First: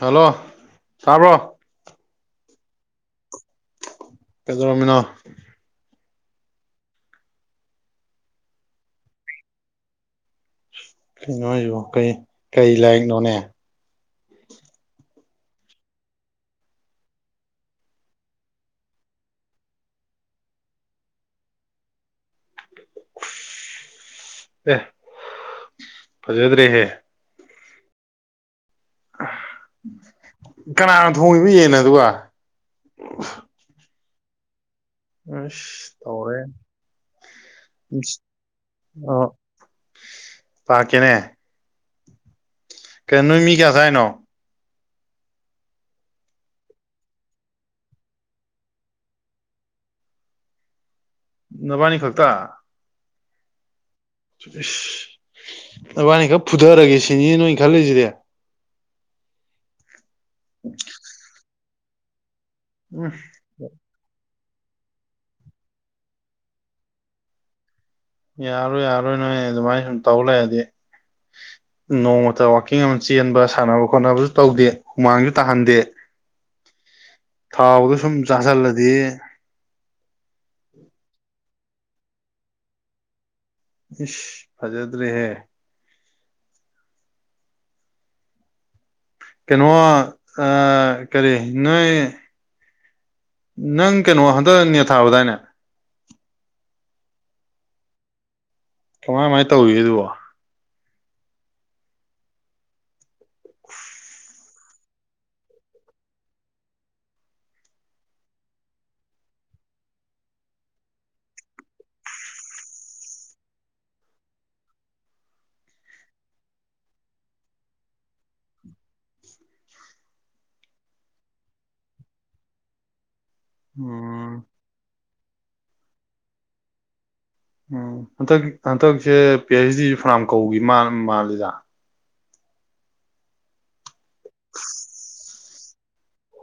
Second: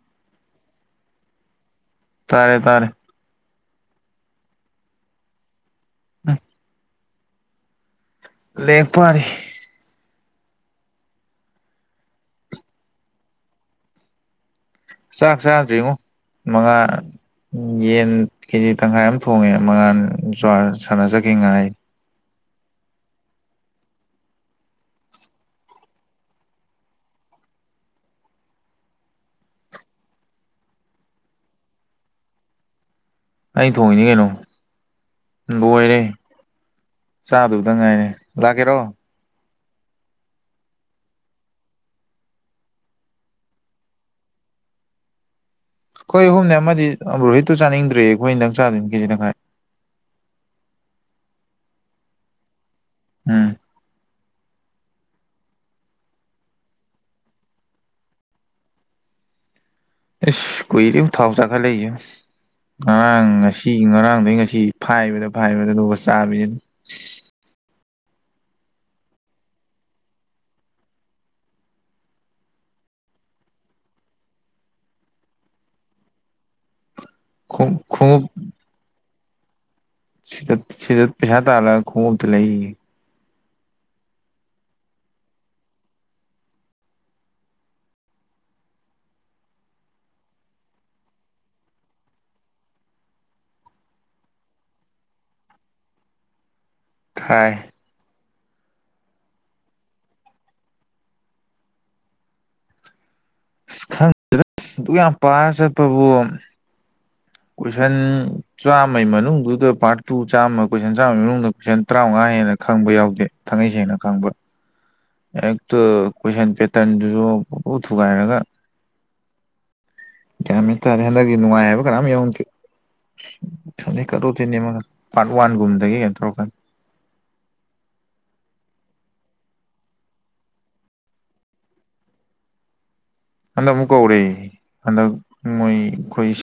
hello ꯇꯥꯕ꯭ꯔꯣ ꯇꯥꯔꯦ ꯇꯥꯔꯦ ꯄꯦꯖꯣꯔꯃꯤꯅꯥ ꯑꯝ ꯂꯦꯛꯄꯅꯤ ꯀꯩꯅꯣ ꯍꯥꯏꯁꯨ ꯀꯩ ꯀꯩ ꯂꯥꯏꯔꯤꯛꯅꯣꯅꯦ ꯆꯥꯛ ꯆꯥꯗ꯭ꯔꯤꯉꯣ ꯃꯉꯥ ꯌꯦꯟ ꯀꯦꯖꯤ ꯇꯪꯈꯥꯏ ꯑꯃ ꯊꯣꯡꯉꯦ ꯃꯉꯥꯟ ꯆꯔ ꯁꯥꯟꯅꯖꯈꯤ ꯉꯥꯏ ꯑꯦ ꯐꯖꯗ꯭ꯔꯔꯤꯍꯦ ꯀꯅꯥꯅ ꯊꯣꯡꯉꯤꯕ ꯌꯦꯅ ꯑꯗꯨꯒ ꯑꯩ ꯊꯣꯡꯉꯏꯅꯤ ꯀꯩꯅꯣ ꯑꯁ ꯑꯣꯏꯔꯦ ꯇꯧꯔꯦ ꯆꯥꯗꯕꯗ ꯉꯥꯏꯔ ꯂꯥꯛꯀꯦꯔꯣ ꯄꯥꯔ ꯀꯦꯅꯦ ꯀ ꯅꯨꯨ ꯃꯤ ꯀꯌꯥꯁꯥꯏꯅꯣ ꯑꯩꯈꯣꯏ ꯑꯍꯨꯝꯅꯦ ꯑꯃꯗꯤ ꯔꯣꯍꯤꯠꯇꯨ ꯆꯥꯅꯤꯡꯗ꯭ꯔꯦ ꯑꯩꯈꯣꯏ ꯅꯗꯪ ꯆꯥꯗꯣꯏꯅꯤ ꯀꯦꯖꯤꯗ ꯈꯥꯏ ꯅꯕꯥꯅꯤ ꯈꯛꯇ ꯎꯝ ꯏꯁꯁ ꯑꯗꯨꯕꯥꯅꯤ ꯈꯔ ꯐꯨꯊꯔꯒꯦ ꯁꯤꯅꯦꯅ ꯅꯣꯏ ꯈꯜꯂꯤꯂꯁꯤꯗꯤ ꯑꯦꯁ ꯀꯨꯏꯂꯤ ꯎ ꯊꯥꯎꯖꯈ ꯂꯩꯁꯨ ꯎꯝ ꯉꯥꯡꯁꯤ ꯁꯤꯒꯤ ꯉꯔꯥꯡꯗꯩ ꯉꯁꯤ ꯐꯥꯏꯕꯗ ꯐꯥꯏꯕꯗ ꯑꯗꯨꯒ ꯆꯥꯁꯤꯅ ꯌꯥꯔꯣꯏ ꯌꯥꯔꯣꯏ ꯅꯣꯏ ꯑꯗꯨꯃꯥꯏꯅ ꯁꯨꯝ ꯇꯧ ꯂꯩꯑꯗꯤ ꯅꯣꯡꯃꯇ ꯋꯥꯋꯥꯛꯀꯤꯡ ꯑꯃ ꯆꯦꯟꯕ ꯁꯥꯟꯅꯕ ꯈꯣꯠꯅꯕꯁꯨ ꯇꯧꯗꯦ ꯍꯨꯃꯥꯡꯁꯨ ꯇꯥꯍꯟꯗꯦ ꯊꯥꯎꯗꯣ ꯁꯨꯝ ꯈꯣꯡꯎꯞ ꯆꯥꯥꯁꯜꯂꯗꯤ ꯁꯤꯗ ꯁꯤꯗ ꯄꯁꯥ ꯇꯂ ꯈꯣꯡꯗ ꯂꯩ ꯏ ꯐꯖꯗ꯭ꯔꯦꯍꯦ ꯀꯩꯅꯣ ꯀꯔꯤ ꯅꯣꯏ ꯅꯪ ꯀꯩꯅꯣ ꯍꯟꯗꯛꯅꯦ ꯊꯥꯕꯗꯥꯏꯅꯦ ꯊꯥꯏ ꯀꯃꯥꯏ ꯀꯃꯥꯏꯅ ꯇꯧꯔꯤꯒ ꯑꯗꯨꯕꯣ ꯑꯁ ꯈꯪꯗꯦꯗ ꯑꯗꯨꯛ ꯌꯥꯝ ꯄꯥꯔ ꯆꯠꯄꯕꯨꯣ ꯀꯣꯏꯁꯟ ꯆꯥꯝꯃꯩ ꯃꯅꯨꯡꯗꯨꯗ ꯄꯥꯔꯠ ꯇꯨ ꯆꯥꯝꯃ ꯀꯣꯏꯁꯟ ꯆꯥꯝꯃ ꯃꯅꯨꯡꯗ ꯀꯁꯟ ꯇꯔꯥꯃꯉꯥ ꯍꯦꯟꯅ ꯈꯪꯕ ꯌꯥꯎꯗꯦ ꯊꯥꯡꯩ ꯁꯦꯡꯅ ꯈꯪꯕ ꯍꯦꯛꯇꯣ ꯀꯣꯏꯁꯟ ꯄꯦꯇꯔꯟꯗꯨꯁꯨ ꯄꯨꯛ ꯊꯨꯒꯥꯏꯔꯒ ꯌꯥꯃꯤꯥꯔꯦ ꯍꯟꯗꯛꯀꯤ ꯅꯨꯡꯉꯥꯏ ꯍꯥꯏꯕ ꯀꯔꯝ ꯌꯥꯎꯅꯗꯦ ꯎꯝ ꯀꯂꯨꯤꯅꯦ ꯄꯥꯔꯠ ꯋꯥꯟꯒꯨꯝꯗꯒꯤ ꯀꯩꯅꯣ ꯇꯧꯔꯀꯥꯟꯗ ꯎꯝ ꯍꯟꯗꯛ ꯍꯟꯗꯛꯁꯦ ꯄꯤ ꯑꯩꯩꯆ ꯗꯤ ꯐꯅꯥꯝ ꯀꯧꯒꯤ ꯃꯥ ꯃꯥꯜꯂꯤꯗ ꯍꯟꯗꯛ ꯑꯃꯨꯛ ꯀꯧꯔ ꯍꯟꯗꯛ ꯃꯣꯏ ꯑꯩꯈꯣꯏ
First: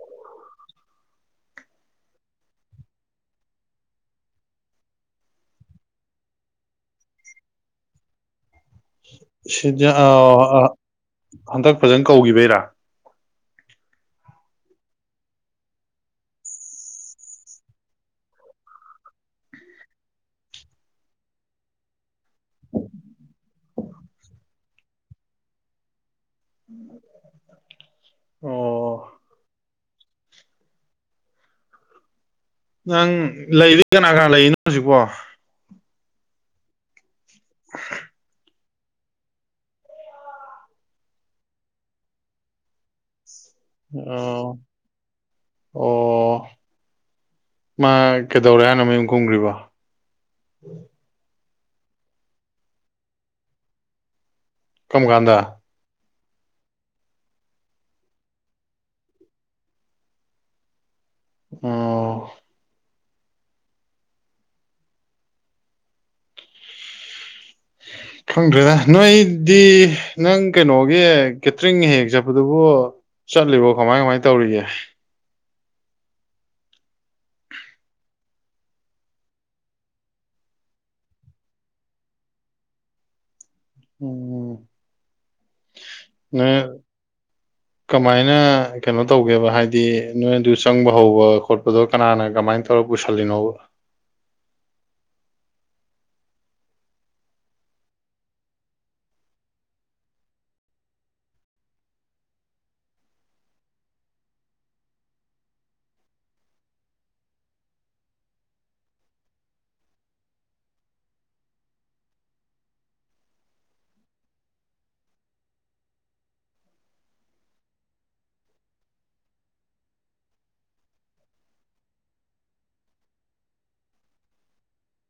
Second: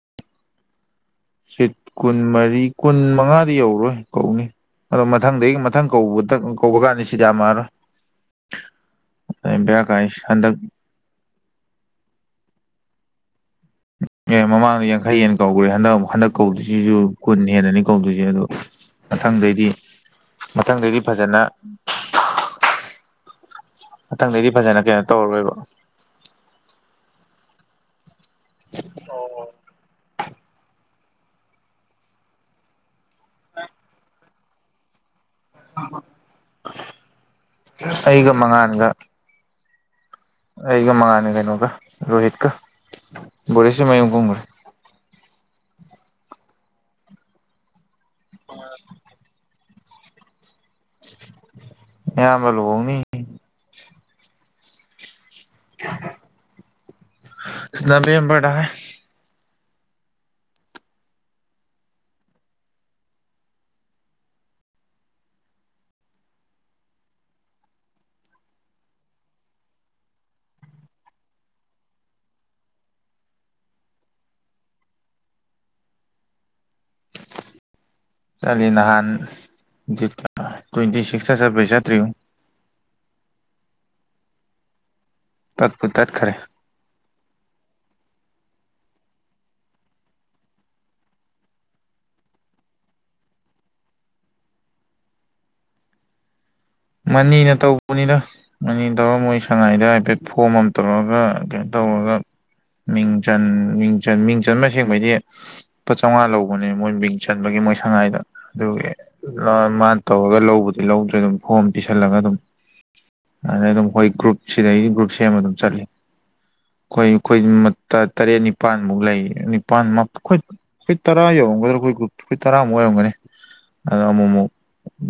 ꯁꯤꯠ ꯀꯨꯟ ꯃꯔꯤ ꯀꯨꯟ ꯃꯉꯥꯗꯤ ꯌꯧꯔꯣꯏ ꯀꯧꯅꯤ ꯑꯗꯣ ꯃꯊꯪꯗꯒꯤ ꯃꯊꯪ ꯀꯧꯕꯗ ꯀꯧꯕ ꯀꯥꯟꯅꯤ ꯁꯤꯗ ꯑꯃꯔꯣ ꯁꯤꯗ ꯀꯥꯏꯁꯦ ꯍꯟꯗꯛ ꯍꯟꯗꯛ ꯐꯖꯅ ꯀꯧꯈꯤꯕꯩꯔꯥ ꯑꯦ ꯃꯃꯥꯡꯗ ꯌꯥꯡꯈꯩ ꯍꯦꯟ ꯀꯧꯈ꯭ꯔꯦ ꯍꯟꯗꯛ ꯍꯟꯗꯛ ꯀꯧꯗꯣꯏꯁꯤꯁꯨ ꯀꯨꯟ ꯍꯦꯟꯅꯅꯤ ꯀꯧꯗꯣꯏꯁꯦ ꯑꯗꯣ ꯃꯊꯪꯗꯩꯗꯤ ꯃꯊꯪꯗꯩꯗꯤ ꯐꯖꯅ ꯃꯊꯪꯗꯩꯗꯤ ꯐꯖꯅ ꯀꯩꯅꯣ ꯇꯧꯔꯔꯣꯏꯕ ꯎꯝ [inaudible] ꯑꯣ [unintelligible] ꯅꯪ ꯂꯩꯔꯤ ꯀꯅꯥ ꯀꯅꯥ ꯂꯩꯔꯤꯅꯣ ꯍꯧꯖꯤꯛꯄꯣ ꯑꯩꯒ ꯃꯉꯥꯟꯒ ꯑꯩꯒ ꯃꯉꯥꯟꯒ ꯀꯩꯅꯣꯒ ꯔꯣꯍꯤꯠ ꯀ ꯑꯣ ꯑꯣ ꯃꯥ ꯀꯩꯗꯧꯔꯦ ꯍꯥꯏꯅꫭ ꯃꯌꯨꯝ ꯀꯨꯝꯈ꯭ꯔꯤꯕꯣ ꯃꯌꯥꯝꯕ ꯂꯨꯍꫭꯡꯅꯦꯌꯦ ꯀꯝꯒꯥꯟꯗ ꯅꯕꯦꯝꯕꯔꯗ ꯍꯥꯏ ꯑꯣ ꯎꯝ [inaudible] ꯈꯪꯗ꯭ꯔꯦꯗ ꯅꯣꯏꯗꯤ ꯅꯪ ꯀꯩꯅꯣꯒꯤ ꯀꯦꯇ꯭ꯔꯤꯟꯒꯤ ꯍꯦꯛ ꯆꯠꯄꯗꯨꯕꯨ ꯆꯠꯂꯤꯕꯣ ꯀꯃꯥꯏ ꯀꯃꯥꯏ ꯇꯧꯔꯤꯒꯦ ꯆꯠꯂꯤ ꯅꯍꯥꯟ ꯊꯤꯠꯀ ꯇ꯭ꯋꯦꯟꯇꯤ ꯁꯤꯛꯁꯇ ꯆꯠꯄꯩ ꯆꯠꯇ꯭ꯔꯤꯕꫭ ꯎꯝ ꯇꯠꯄꯨ ꯇꯠꯈ꯭ꯔꯦ ꯅ ꯀꯃꯥꯏꯅ ꯀꯩꯅꯣ ꯇꯧꯒꯦꯕ ꯍꯥꯏꯗꯤ ꯅꯣꯏꯗꯨ ꯆꯪꯕ ꯍꯧꯕ ꯈꯣꯠꯄꯗꯣ ꯀꯅꯥꯅ ꯀꯃꯥꯏꯅ ꯇꯧ ꯂꯧꯔ ꯄꯨꯁꯤꯜꯂꯤꯅꫭꯕ ꯃꯅꯤꯅ ꯇꯧꯕꯅꯤꯗ ꯑꯅꯤ ꯇꯧꯔꯝꯃꯣꯏ ꯁꯉꯥꯏꯗ ꯍꯥꯏꯐꯦꯠ ꯐꯣꯝ ꯑꯃ ꯇꯧꯔꯑꯒ ꯀꯩꯅꯣ ꯇꯧꯔꯒ ꯃꯤꯡ ꯆꯟ ꯃꯤꯡꯆꯟ ꯃꯤꯡ ꯆꯟ ꯃꯁꯦꯡꯕꯩꯗꯤ ꯂꯨꯄꯥ ꯆꯥꯝꯃꯉꯥ ꯂꯧꯕꯅꯦ ꯃꯣꯏ ꯃꯤꯡ ꯆꯟꯕꯒꯤ ꯃꯣꯏ ꯁꯉꯥꯏꯗ ꯑꯗꯨꯒꯤ ꯂꯧꯔ ꯃꯥꯅ ꯇꯧꯔꯒ ꯂꯧꯕꯨꯗꯤ ꯂꯧꯗ꯭ꯔꯦ ꯑꯗꯨꯝ ꯐꯣꯝ ꯄꯤꯁꯜꯂꯒ ꯑꯗꯨꯝ ꯑꯗꯩ ꯑꯗꯨꯝ ꯑꯩꯈꯣꯏ ꯒ꯭ꯔꯨꯞ ꯁꯤꯗꯩ ꯒ꯭ꯔꯨꯞ ꯁꯦꯝꯃ ꯑꯗꯨꯝ ꯆꯠꯂꯤ ꯑꯩꯈꯣꯏ ꯑꯩꯈꯣꯏ ꯇꯔꯦꯠ ꯅꯤꯄꯥꯥꯟꯃꯨꯛ ꯂꯩ ꯅꯤꯄꯥꯟ ꯃꯥꯞ ꯈꫭꯏ ꯑꯩꯈꯣꯏ ꯇ꯭ꯔꯥ ꯌꯧꯔꯝꯒꯗꯥ ꯑꯩꯈꯣꯏꯒ꯭ꯔꯨꯞ ꯑꯩꯈꯣꯏꯇ꯭ꯔꯥꯃꯨꯛ ꯑꯣꯏꯔꯝꯒꯅꯤ ꯑꯗꯣ ꯑꯃꯨꯛ ꯑꯃꯨꯛ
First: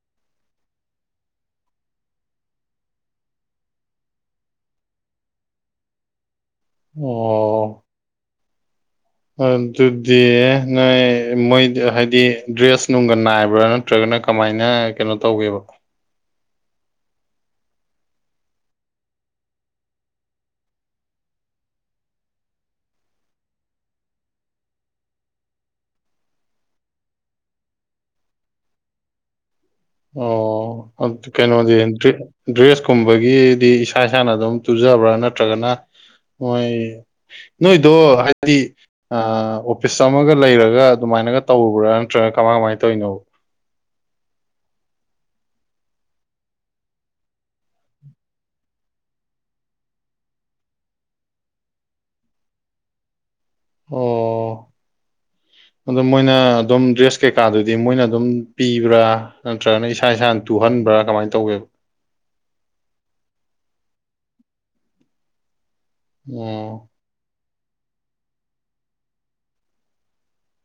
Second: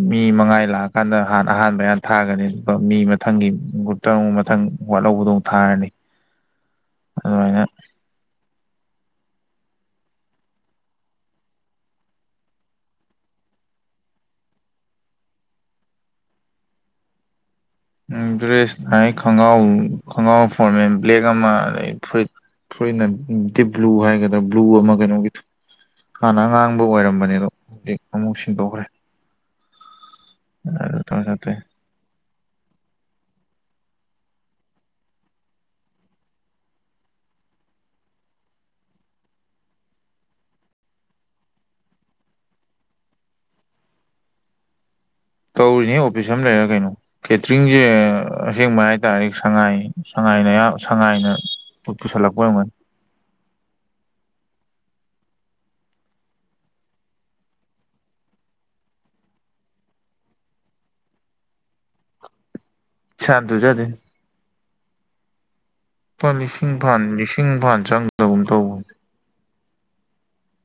ꯃꯤ ꯃꯉꯥꯏ ꯂꯥꯛ ꯀꯥꯟꯗ ꯍꯥꯟꯅ ꯑꯍꯥꯟꯕ ꯍꯍꯥꯟ ꯊꯥꯒꯅꯤ ꯑꯗꯨꯒ ꯃꯤ ꯃꯊꯪꯒꯤ ꯒ꯭ꯔꯨꯞꯇ ꯑꯃꯨꯛ ꯃꯊꯪ ꯋꯥꯠꯍꯧꯕꯗꫭ ꯊꯥꯔꯅꯤ ꯑꯣ ꯑꯗꯨꯃꯥꯏꯅ ꯑꯗꯨꯗꯤ ꯅꯣꯏ ꯃꯣꯏ ꯍꯥꯏꯗꯤ ꯗ꯭ꯔꯦꯁ ꯅꯨꯡꯒ ꯅꯥꯏꯕ꯭ꯔꯥꯅ ꯅꯠꯇ꯭ꯔꯒꯅ ꯀꯃꯥꯏꯅ ꯀꯩꯅꯣ ꯇꯧꯒꯦꯕ ꯎ ꯗ꯭ꯔꯦꯁ ꯍꯥꯏ ꯈꯣꯡꯒ꯭ꯔꯥꯎ ꯈꯣꯡꯒ꯭ꯔꯥꯎ ꯐꯣꯔꯃꯦꯜ ꯕ꯭ꯂꯦꯛ ꯑꯃ ꯑꯗꯩ ꯐꯨꯔꯤꯠ ꯐꯨꯔꯤꯠꯅ ꯗꯤꯞꯕꯂꯨ ꯍꯥꯏꯒꯗ꯭ꯔꯥ ꯕꯂꯨ ꯑꯃ ꯀꯩꯅꯣꯒꯤꯗꫭ ꯍꯥꯟꯅ ꯑꯉꯥꯡꯕ ꯑꯣꯏꯔꯝꯕꯅꯦ ꯑꯗꯣ ꯍꯧꯖꯤꯛ ꯑꯃꯨꯛ ꯁꯤꯟꯗꯣꯛꯈ꯭ꯔꯦ ꯑꯣ ꯇꯧꯔ ꯑꯗꯨ ꯆꯠꯇꯣꯏ ꯀꯩꯅꯣꯗꯤ ꯗ꯭ꯔꯤ ꯗ꯭ꯔꯦꯁ ꯀꯨꯝꯕꯒꯤꯗꯤ ꯏꯁꯥ ꯏꯁꯥꯅ ꯑꯗꯨꯝ ꯇꯨꯖꯕ꯭ꯔꯥ ꯅꯠꯇ꯭ꯔꯒꯅ ꯃꯣꯏ ꯅꯣꯏꯗꯣ ꯍꯥꯏꯗꯤ ꯑꯥ ꯑꯣꯐꯤꯁ ꯑꯃꯒ ꯂꯩꯔꯒ ꯑꯗꯨꯃꯥꯏꯅꯒ ꯇꯧꯕ꯭ꯔꯥ ꯅꯠꯇ꯭ꯔꯒ ꯀꯃꯥꯏ ꯀꯃꯥꯏꯅ ꯇꯧꯔꯤꯅꯣꯕ ꯇꯧꯔꯤꯅꯦ ꯑꯣꯐꯤꯁ ꯑꯃ ꯂꯩꯔꯒ ꯀꯩꯅꯣ ꯀꯦꯇ꯭ꯔꯤꯡꯁꯦ ꯑꯁꯦꯡꯕ ꯍꯥꯏꯇꯥꯔꯦ ꯁꯉꯥꯏ ꯁꯉꯥꯏꯅ ꯑꯌꯥ ꯁꯉꯥꯏꯅ ꯨꯄꯨ ꯄꯨꯁꯤꯂꯛꯄ ꯑꫭꯏꯔꯝꯒꯅꯤ ꯑꯗ ꯃꯣꯏꯅ ꯑꯗꯨꯝ ꯗ꯭ꯔꯦꯁ ꯀꯩꯀꯥꯗꯨꯗꯤ ꯃꯣꯏꯅ ꯑꯗꯨꯝ ꯄꯤꯕ꯭ꯔꯥ ꯅꯠꯇ꯭ꯔꯒꯅ ꯏꯁꯥ ꯏꯁꯥꯅ ꯇꯨꯍꯟꯕ꯭ꯔꯥ ꯀꯃꯥꯏꯅ ꯇꯧꯒꯦꯕ ꯁꯥꯅ ꯇꯨꯖꯗꫭꯏꯅꯦ ꯂꯨꯄꯥ ꯂꯤꯁꯤꯡ ꯑꯣ ꯐꯥꯟ ꯂꯤꯁꯤꯡ ꯐꯥꯟ ꯆꯪꯗꯒꯨꯝ ꯇꯧꯕ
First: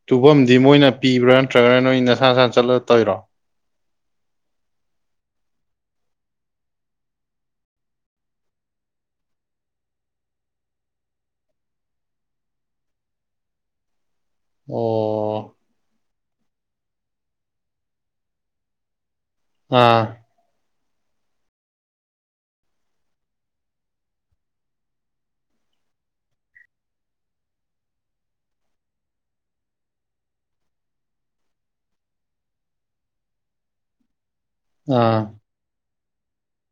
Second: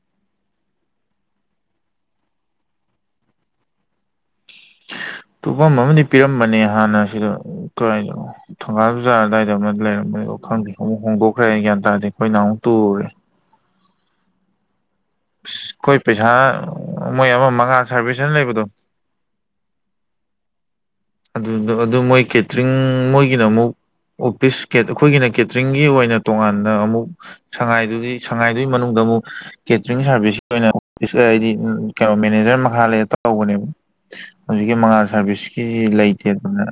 ꯇꯨꯕꯝꯗꯤ ꯃꯣꯏꯅ ꯄꯤꯕ꯭ꯔꯥ ꯅꯠꯇ꯭ꯔꯒꯅ ꯅꯣꯏ ꯅꯁꯥ ꯅꯁꯥꯅ ꯆꯠꯂ ꯇꫭꯏꯔꯣ ꯇꯨꯝꯐꯝ ꯑꯃꯗꯤ ꯄꯤꯔꯝꯕꯅꯦ ꯍꯥꯟꯅ ꯁꯤꯗ ꯀꯩꯅꯣ ꯊꯣꯡꯒꯥꯜ ꯖꯥꯔ ꯑꯗꯨꯋꯥꯏꯗ ꯑꯃ ꯂꯩꯔꯝꯕ ꯋꯥ ꯈꯪꯗꯦ ꯑꯃꯨꯛ ꯍꯣꯡꯗꯣꯛꯈ꯭ꯔꯦ ꯒ꯭ꯌꯥꯟ ꯇꯥꯔꯗꯤ ꯑꯩꯈꯣꯏ ꯅꯍꯜꯃꯨꯛ ꯇꯨꯔꯦ ꯑꯣ ꯑꯁ ꯑꯩꯈꯣꯏ ꯄꯩꯁꯥ ꯃꯣꯏ ꯑꯃ ꯃꯉꯥ ꯁꯥꯔꯚꯤꯁ ꯍꯥꯏꯅ ꯂꯩꯕꯗꯣ ꯑꯥ ꯑꯗꯨꯗ ꯑꯗꯨ ꯃꯣꯏ ꯀꯦꯇꯔꯤꯡ ꯃꯣꯏꯒꯤꯅ ꯑꯃꯨꯛ ꯑꯣꯐꯤꯁ ꯑꯩꯈꯣꯏꯒꯤꯅ ꯀꯦꯇꯔꯤꯡꯒꯤ ꯑꯣꯏꯅ ꯇꯣꯉꯥꯟꯅ ꯑꯃꯨꯛ ꯁꯉꯥꯏꯗꯨꯒꯤ ꯁꯉꯥꯏꯗꯨꯒꯤ ꯃꯅꯨꯡꯗ ꯑꯃꯨꯛ ꯀꯦꯇꯔꯤꯡ ꯁꯥꯔꯚꯤꯁꯀꯤ ꯑꯣꯏꯅ ꯍꯥꯏꯗꯤ ꯀꯩꯅꯣ ꯃꯦꯅꯦꯖꯔ ꯃꯈꯥ ꯂꯩꯔ ꯇꯧꯕꯅꯦꯕ ꯍꯧꯖꯤꯛꯀꯤ ꯃꯉꯥꯜ ꯑꯥ ꯁꯥꯔꯚꯤꯁꯀꯤꯁꯤ ꯂꯩꯇꯦ ꯑꯗꯨꯅ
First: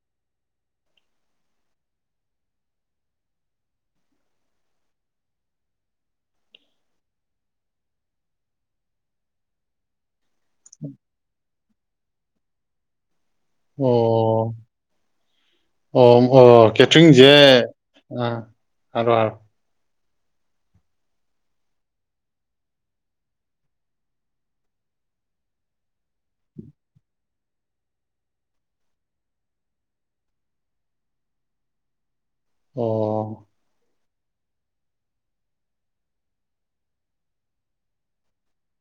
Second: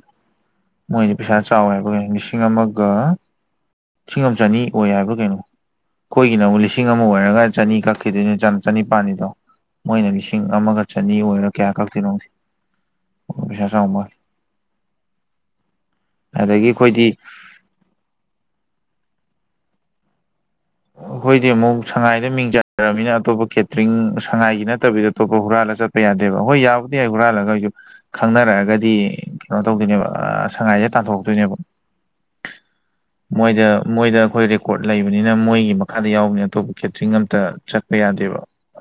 ꯃꯣꯏꯗꯤ ꯄꯩꯁꯥ ꯆꯥꯎꯋꯦ ꯍꯥꯏꯕ ꯀꯩꯅꯣ ꯂꯤꯁꯤꯡ ꯑꯃꯒ ꯂꯤꯁꯤꯡ ꯑꯃ ꯆꯅꯤ ꯑꯣꯏ ꯍꯥꯏꯕ꯭ꯔꯥ ꯀꯩꯅꯣ ꯑꯩꯈꯣꯏꯒꯤꯅ ꯑꯃꯕꯨꯛ ꯂꯤꯁꯤꯡ ꯑꯃ ꯑꯣꯏꯔꯒ ꯆꯅꯤ ꯀꯛꯈꯤꯗꯣꯏꯅꯤ ꯆꯅꯤꯄꯥꯜꯅꯤꯗꯣ ꯃꯣꯏꯅ ꯂꯤꯁꯤꯡ ꯑꯃꯒ ꯆꯅꯤ ꯑꯣꯏꯔꯥ ꯀꯌꯥ ꯀꯛꯇꯣꯏꯅꯣ ꯄꯩꯁꯥ ꯆꯉ ꯑꯣ ꯑꯣ ꯑꯗꯒꯤ ꯑꯣ ꯑꯩꯈꯣꯏꯗꯤ ꯀꯦꯇꯔꯤꯡꯁꯦ ꯑ ꯑꯗ ꯑꯩꯈꯣꯏꯗꯤ ꯑꯃꯨꯛ ꯁꯉꯥꯏꯗ ꯃꯤꯡ ꯆꯔꯕꯅꯤꯅ ꯑꯇꯣꯞꯄ ꯀꯦꯇ꯭ꯔꯤꯡ ꯁꯉꯥꯏꯒꯤ ꯅꯠꯇꯕꯤꯗ ꯑꯇꯣꯞꯄ ꯍꯨꯔꯥꯜꯂ ꯆꯠꯄ ꯌꯥꯗꯦꯕ ꯍꯣꯏ ꯌꯥꯕꯨꯗꯤ ꯌꯥ ꯑꯩ ꯍꯨꯔꯥꯜꯂꯒ ꯑꯩꯁꯨ ꯈꯪꯅꯔꯛꯑꯒꯗꯤ ꯀꯩꯅꯣ ꯇꯧꯗꯣꯏꯅꯦꯕ ꯁꯉꯥꯏꯁꯦ ꯇꯥꯟꯊꯣꯔꯛꯇꯣꯏꯅꯦꯕ ꯑꯣ ꯃꯣꯏꯗ ꯃꯣꯏꯗ ꯑꯩꯈꯣꯏ ꯔꯦꯀꯣꯔꯠ ꯂꯩꯕꯅꯤꯅ ꯃꯣꯏ ꯃꯈꯥꯗ ꯌꯥꯎꯕꯅꯦ ꯑꯇꯣꯞꯄ ꯀꯦꯇꯔꯤꯡ ꯑꯃꯇ ꯆꯠꯄ ꯌꯥꯗꯦꯕ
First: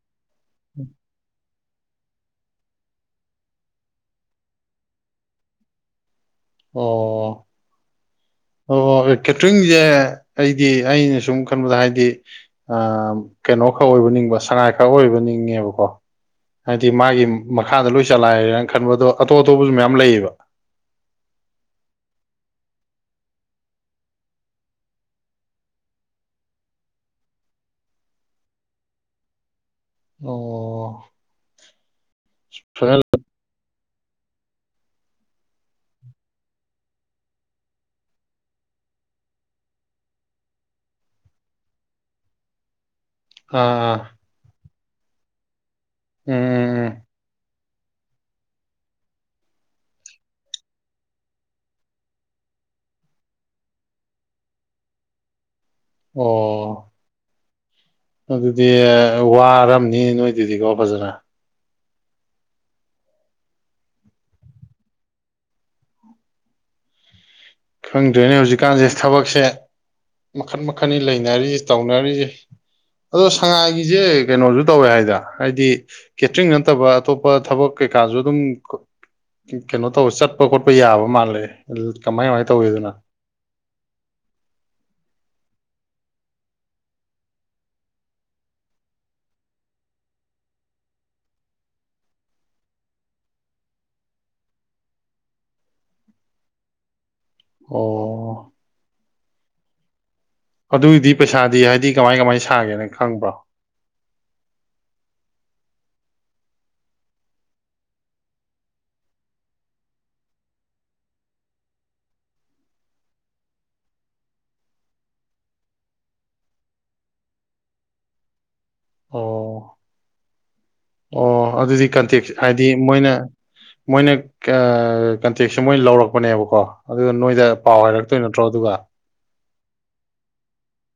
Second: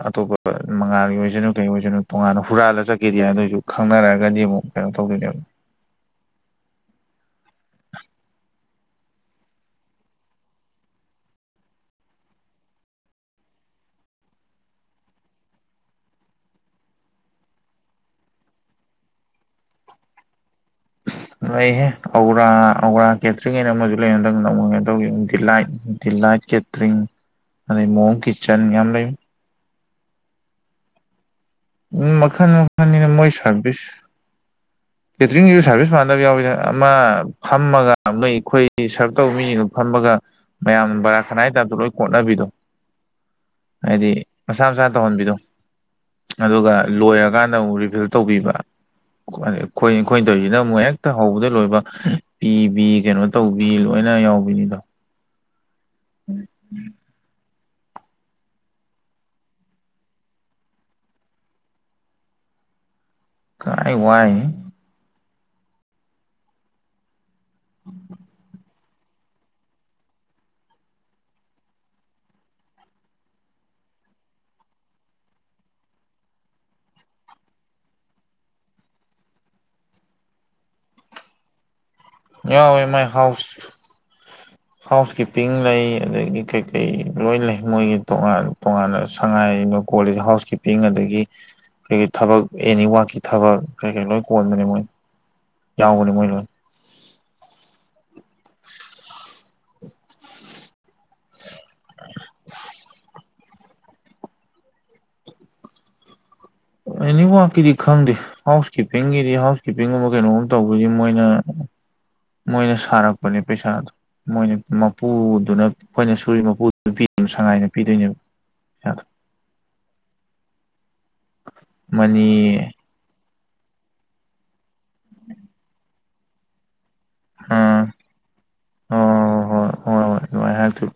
ꯑꯇꯣꯞꯄ ꯃꯉꯥꯒꯤ ꯑꯣꯏꯁꯅꯨ ꯀꯩ ꯑꯣꯏꯁꯅꯨ ꯇꯣꯉꯥꯟꯅ ꯍꯨꯔꯥꯜꯂ ꯆꯠꯀꯦꯗꯤ ꯑꯗꯨ ꯑꯣꯏꯁꯨ ꯈꯪꯅꯔꯒꯗꯤ ꯑꯃꯨꯛ ꯀꯩꯅꯣ ꯇꯧꯗꯣꯏꯅꯦꯕ ꯑꯣ ꯑꯣ ꯑꯣ ꯀꯦꯇꯔꯤꯡꯁꯦ ꯑꯩꯗꯤ ꯑꯩꯅ ꯁꯨꯝ ꯈꯟꯕꯗ ꯍꯥꯏꯗꯤ ꯑ ꯀꯩꯅꯣ ꯈꯔ ꯑꯣꯏꯕ ꯅꯤꯡꯕ ꯁꯉꯥꯏ ꯈꯔ ꯑꯣꯏꯕ ꯅꯤꯡꯉꯦꯕꯀꯣ ꯍꯥꯏꯗꯤ ꯃꯥꯒꯤ ꯃꯈꯥꯗ ꯂꯣꯏ ꯆꯂꯥꯏꯔꯦꯅ ꯈꯟꯕ ꯑꯗꯣ ꯑꯇꯣꯞ ꯑꯇꯣꯞꯄꯁꯨ ꯃꯌꯥꯝ ꯂꯩꯌꯦꯕ ꯂꯩꯍꯦ ꯑꯔꯥ ꯑꯔꯥ ꯀꯦꯇ꯭ꯔꯤꯉꯩꯅ ꯑꯃꯁꯨ ꯂꯩꯅꯗꯪ ꯅꯃꯒꯦ ꯇꯧ ꯗꯤꯂꯥꯏꯠ ꯗꯤꯂꯥꯏꯠ ꯀꯦꯇꯔꯤ [unintelligible] ꯀꯤꯆꯟ ꯌꯥꯝ [unintelligible] ꯎꯝ ꯃꯈꯜ ꯐꯖꯅ ꯃꯈꯜꯅꯤꯅ ꯃꯣꯏ ꯁꯥꯔꯚꯤꯁ ꯀꯦꯇꯔꯤꯡꯁꯨ ꯁꯥꯔꯚꯤꯁ ꯃꯥꯟꯅꯗꯕ ꯌꯥꯎꯋꯤꯗꯅ ꯑꯃ ꯐꯝꯃꯒ ꯃ ꯑꯩꯈꯣꯏ ꯁꯔꯞ ꯇꯧꯕ ꯃꯤꯒ ꯐꯝꯃꯒ ꯃꯌꯥꯝ ꯕꯔꯥ ꯈꯅꯥ ꯍꯥꯏ ꯇꯗꯣ ꯂꯣꯏ ꯀꯣꯠꯅꯕꯤꯗꯣ ꯑꯥ ꯍꯥꯏꯗꯤ ꯃꯁꯥ ꯃꯁꯥꯅ ꯇꯧꯍꯟꯕꯤꯗꯣ ꯎꯝ ꯑꯗꯨꯒ ꯎꯝ ꯎꯝ ꯂꯣꯏꯔꯀꯥꯟꯗ ꯑꯃꯨꯛ ꯔꯤꯚꯤꯜ ꯇꯧꯕꯤꯕ ꯑꯩꯈꯣꯏ ꯑꯩꯈꯣꯏꯅ ꯇꯧꯔꯤꯁꯤꯅ ꯑꯃꯨꯛ ꯍꯦꯛꯇ ꯍꯧꯕꯗ ꯂꯣꯏꯕ ꯄꯤꯕꯤ ꯀꯩꯅꯣ ꯇꯧꯕꯤ ꯂꯣꯏꯅ ꯌꯥꯎꯕꯤꯅꯤꯗꯣ ꯑꯣ ꯑꯗꯨꯗꯤ ꯋꯥꯔꯝꯅꯤ ꯅꯣꯏꯗꯨꯗꯤꯀꯣ ꯐꯖꯅ ꯀꯥꯏ ꯋꯥꯏ ꯈꯪꯗ꯭ꯔꯦꯅꯦ ꯍꯧꯖꯤꯛꯀꯥꯟꯁꯦ ꯊꯕꯛꯁꯦ ꯃꯈꯟ ꯃꯈꯟ ꯂꯩꯅꯔꯤꯁꯦ ꯇꯧꯅꯔꯤꯁꯦ ꯑꯗꯣ ꯁꯉꯥꯏꯒꯤꯁꯦ ꯀꯩꯅꯣꯁꯨ ꯇꯧꯋꯦ ꯍꯥꯏꯗ ꯍꯥꯏꯗꯤ ꯀꯦꯇ꯭ꯔꯤꯡ ꯅꯠꯇꯕ ꯑꯇꯣꯞꯄ ꯊꯕꯛ ꯀꯩꯀꯥꯁꯨ ꯑꯗꯨꯝ ꯀꯩꯅꯣ ꯇꯧꯕ ꯆꯠꯄ ꯈꯣꯠꯄ ꯌꯥꯕ ꯃꯥꯜꯂꯦ ꯀꯃꯥꯏ ꯀꯃꯥꯏ ꯌꯥ ꯇꯧꯋꯤꯗꯅ ꯃꯥꯏ ꯍꯥꯎꯁ [unintelligible] ꯍꯥꯎꯁ ꯀꯤꯞꯄꯤꯡ ꯂꯩ ꯑꯗꯒꯤ ꯀꯩꯀꯩ ꯂꯣꯏ ꯂꯩ ꯃꯣꯏꯒꯤ ꯇꯣꯉꯥꯟ ꯇꯣꯉꯥꯟꯅ ꯁꯉꯥꯏ ꯀꯣꯂꯦꯖ ꯍꯥꯎꯁ ꯀꯦꯝꯄꯤꯡ ꯑꯗꯒꯤ ꯀꯩꯀꯩ ꯊꯕꯛ ꯑꯦꯅꯤꯋꯥꯛꯀꯤ ꯊꯕꯛ ꯀꯔꯤ ꯀꯩ ꯂꯣꯏ ꯀꯣꯟꯕꯅꯤ ꯃꯣꯏ ꯌꯥꯎꯕꯅꯤ ꯃꯣꯏ ꯂꯣꯏ ꯑꯣ [unintelligible] ꯑꯗꯨꯒꯤꯗꯤ ꯄꯩꯁꯥꯗꯤ ꯍꯥꯏꯗꯤ ꯀꯃꯥꯏ ꯀꯃꯥꯏꯅ ꯁꯥꯒꯦꯅ ꯈꯪꯕ꯭ꯔꯣ ꯏꯅꯤ ꯀꯀꯤ ꯈꯥꯗ ꯍꯥꯎꯁ ꯀꯤꯞꯄꯤꯡꯒꯤꯗꯤ ꯍꯥꯎꯁ ꯀꯤꯞꯄꯤꯡꯒꯨꯝꯕ ꯀꯩꯅꯣꯒꯨꯝꯕ ꯇꯧꯕꯗꯤ ꯃꯣꯏꯅ ꯃꯣꯏꯅ ꯁꯥꯔꯛꯄꯅꯦ ꯄꯩꯁꯥꯗꯣ ꯃꯣꯏꯅ ꯃꯄꯨꯗꯨꯅ ꯑꯩꯈꯣꯏꯅ ꯁꯨꯔꯤ ꯃꯄꯨꯗꯨ ꯄꯤ ꯁꯉꯥꯏꯅ ꯄꯤꯗꯣꯏꯅꯦꯕ ꯄꯩꯁꯥꯗꯣ ꯑꯣ ꯑꯣ ꯑꯗꯨꯗꯤ ꯀꯟꯇꯦꯛ ꯃꯅꯤ ꯍꯥꯏꯗꯤ ꯃꯣꯏꯅ ꯃꯣꯏꯅ ꯀꯟꯇꯦꯛꯁꯦ ꯃꯣꯏ ꯂꯧꯔꯛꯄꯅꯦꯕꯀꯣ ꯑꯗꯨꯒ ꯅꯣꯏꯗ ꯄꯥꯎ ꯍꯥꯏꯔꯛꯇꯣꯏ ꯅꯠꯇ꯭ꯔꯣ ꯑꯗꯨꯒ ꯑꯣ ꯍꯣꯏ ꯍꯣꯏ ꯍꯣꯏ ꯅꯨꯡꯉꯥꯏ ꯍꯥꯏꯦ ꯊꯨ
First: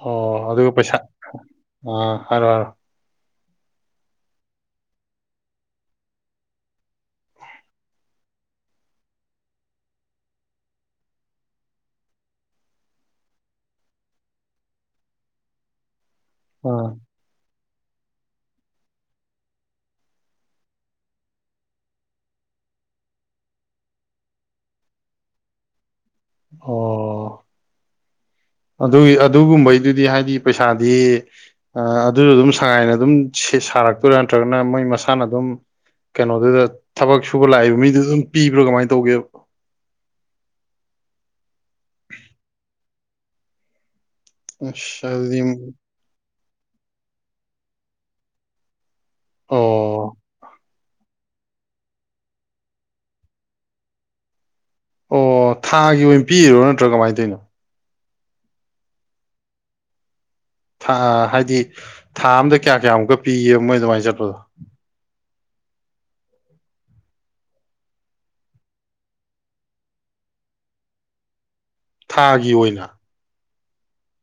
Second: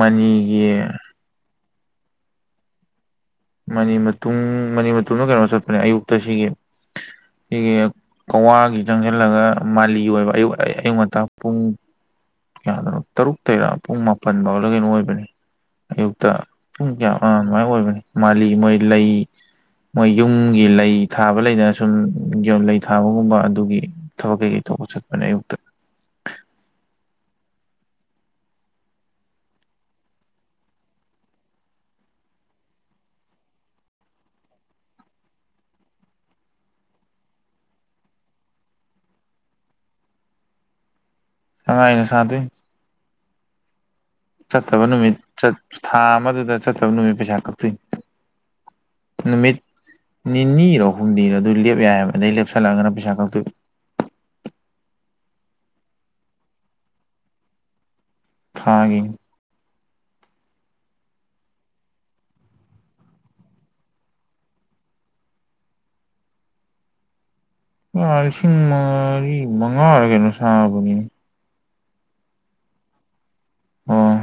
ꯑꯣ ꯑꯗꯨꯒ ꯄꯩꯁꯥ ꯑꯥ ꯍꯥꯏꯔꯣ ꯍꯥꯏꯔꯣ ꯃꯅꯤ ꯃꯇꯨꯡ ꯃꯅꯤ ꯃꯇꯨꯡꯗ ꯀꯩꯅꯣ ꯆꯠꯄꯅꯦ ꯑꯌꯨꯛꯇ ꯁꯤꯒꯤ ꯁꯤꯒꯤ ꯀꯧꯋꯥꯒꯤ ꯆꯪꯁꯤꯜꯂꯒ ꯃꯥꯒꯤ ꯑꯣꯏꯕ ꯑꯌꯨꯛ ꯑꯌꯨꯛ ꯉꯇꯥ ꯄꯨꯡ ꯀꯗꯅꯣ ꯇꯔꯨꯛ ꯇꯔ ꯄꯨꯡ ꯃꯥꯄꯟ ꯐꯥꯎꯗ ꯀꯅꯣ ꯑꯣꯏꯕꯅꯦ ꯑꯌꯨꯛꯇ ꯑꯥ ꯄꯨꯡ ꯀꯌꯥ ꯑ ꯃꯃꯥꯏ ꯑꯣꯏꯕꯅꯤ ꯃꯥꯜꯂꯤ ꯃꯣꯏ ꯂꯩ ꯃꯣꯏ ꯌꯨꯝꯒꯤ ꯂꯩ ꯊꯥꯕ ꯂꯩꯗꯅ ꯁꯨꯝ ꯌ ꯂꯩ ꯊꯥꯕꯒꯨꯝꯕ ꯑꯗꯨꯒꯤ ꯊꯕꯛ ꯀꯩꯀꯩ ꯇꯧꯕ ꯆꯠꯄꯅꯦ ꯑꯌꯨꯛꯇ ꯑꯣ ꯑꯗꯨꯒꯤ ꯑꯗꯨꯒꯨꯝꯕꯩꯗꯨꯗꯤ ꯍꯥꯏꯗꯤ ꯄꯩꯁꯥꯗꯤ ꯑꯗꯨꯁꯨ ꯑꯗꯨꯝ ꯁꯉꯥꯏꯅ ꯑꯗꯨꯝ ꯁꯥꯔꯛꯇꯣꯏꯔꯥ ꯅꯠꯇ꯭ꯔꯒꯅ ꯃꯣꯏ ꯃꯁꯥꯅ ꯑꯗꯨꯝ ꯀꯩꯅꯣꯗꯨꯗ ꯊꯕꯛ ꯁꯨꯕ ꯂꯥꯛꯏꯕ ꯃꯤꯗꯨ ꯑꯗꯨꯝ ꯄꯤꯕ꯭ꯔꯥ ꯀꯃꯥꯏꯅ ꯇꯧꯒꯦ ꯁꯉꯥꯏꯅ ꯁꯥꯗꯣꯏ ꯆꯠꯇꯕ ꯑꯁ ꯅꯨꯃꯤꯠ ꯑꯗꯨꯗꯤ ꯊꯥ ꯑꯃꯗꯨꯗ ꯆꯠꯇꯕ ꯅꯨꯃꯤꯠ ꯄꯩꯁꯥ ꯀꯛꯇꯣꯏ ꯅꯨꯃꯤꯠ ꯑꯣ ꯅꯤꯅꯤꯔꯣ ꯍꯨꯝꯗꯤꯔꯣ ꯑꯗꯨ ꯂꯦꯞ ꯌꯥꯏꯕ ꯑꯗꯩ ꯂꯦꯞꯁꯜꯂꯛꯑꯒꯅ ꯄꯩꯁꯥ ꯈꯛꯇ ꯑꯣ ꯊꯥꯒꯤ ꯑꯣꯏꯅ ꯄꯤꯔꯣ ꯅꯠꯇ꯭ꯔꯥ ꯀꯃꯥꯏꯅ ꯇꯧꯔꯤꯅꯣ ꯊꯥꯡꯒꯤ ꯊꯥ ꯍꯥꯏꯗꯤ ꯊꯥ ꯑꯝꯗ ꯀꯌꯥ ꯀꯌꯥꯃꯨꯛꯀ ꯄꯤꯒꯕ ꯃꯣꯏ ꯑꯗꯨꯃꯥꯏꯅ ꯆꯠꯄꯗꯣ ꯂꯥ ꯂꯤꯁꯤꯡ ꯃꯔꯤ ꯃꯉꯥꯔ ꯀꯩꯅꯣ ꯁꯥꯕꯅꯤꯅꯦ ꯊꯥꯒꯤ ꯑꯣꯏꯅ ꯑꯥ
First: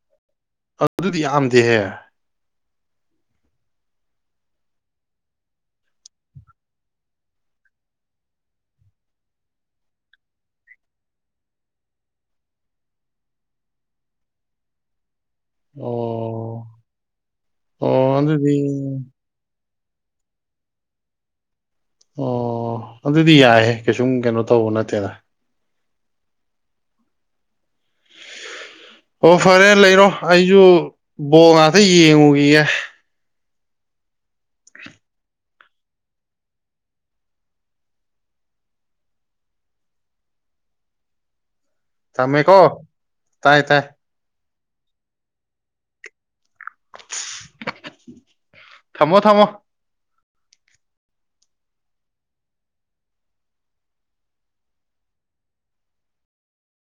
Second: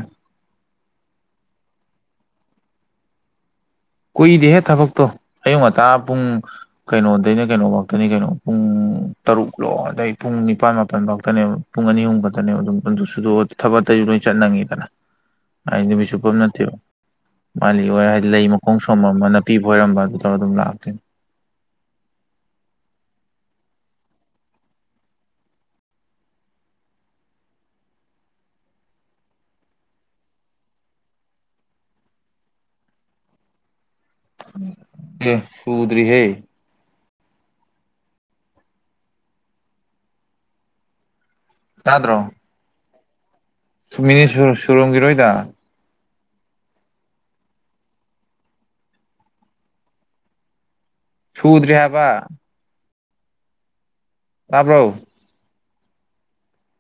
ꯑꯗꯨꯗꯤ ꯌꯥꯝꯗꯦꯍꯦ ꯀꯨꯏꯗꯦꯍꯦ ꯊꯕꯛꯇꯣ ꯑꯌꯨꯛ ꯉꯇꯥ ꯄꯨꯡ ꯀꯩꯅꯣꯗꯩꯅ ꯀꯩꯅꯣꯐꯇꯅꯤ ꯀꯩꯅꯣ ꯄꯨꯡ ꯇꯔꯨꯛꯂꯣ ꯑꯗꯩ ꯄꯨꯡ ꯅꯤꯄꯥꯜ ꯃꯥꯄꯜ ꯐꯥꯎꯇꯅꯦꯕ ꯄꯨꯡ ꯑꯅꯤ ꯑꯍꯨꯝ ꯈꯛꯇꯅꯦꯕ ꯑꯗꯨꯝ ꯑꯗꯨ ꯊꯕꯛꯇꯁꯨ ꯂꯣꯏ ꯆꯠꯅꯤꯡꯉꯤꯗꯅ [inaudible] ꯍꯥꯏꯗꯤ ꯅꯨꯃꯤꯠꯁꯨꯨꯞꯄ ꯑꯃ ꯅꯠꯇꯦꯕ ꯃꯥꯜꯂꯤ ꯑꯣ ꯑꯣꯏꯔ ꯑꯗꯨꯗꯤ [unintelligible] ꯅꯥꯄꯤꯕꯣꯏꯔꯝꯕ ꯑꯗꯨ ꯇꯧꯔ ꯑꯗꯨꯝ ꯂꯥꯛꯇꯣꯏꯅꯤ ꯑꯣ ꯑꯗꯨꯗꯤ ꯌꯥꯏꯍꯦ ꯀꯩꯁꯨꯝ ꯀꯩꯅꯣ ꯇꯧꯕ ꯅꯠꯇꯦꯗ ꯑꯣ ꯐꯔꯦ ꯂꯩꯔꯣ ꯑꯩꯁꯨ ꯕꯣ ꯉꯥꯛꯇ ꯌꯦꯡꯉꯨꯈꯤꯒꯦ ꯑꯦ ꯁꯨꯗ꯭ꯔꯤꯍꯦ ꯇꯥꯗ꯭ꯔꯣ ꯊꯝꯃꯦꯀꯣ ꯇꯥꯏ ꯇꯥꯏ ꯃꯤꯅꯤꯠ ꯁꯨ ꯁꯨꯔꯝꯒꯤꯔꯣꯏꯗ ꯊꯝꯃꯣ ꯊꯝꯃꯣ ꯁꯨꯗ꯭ꯔꯤ ꯍꯥꯏꯕ ꯇꯥꯕ꯭ꯔꯣ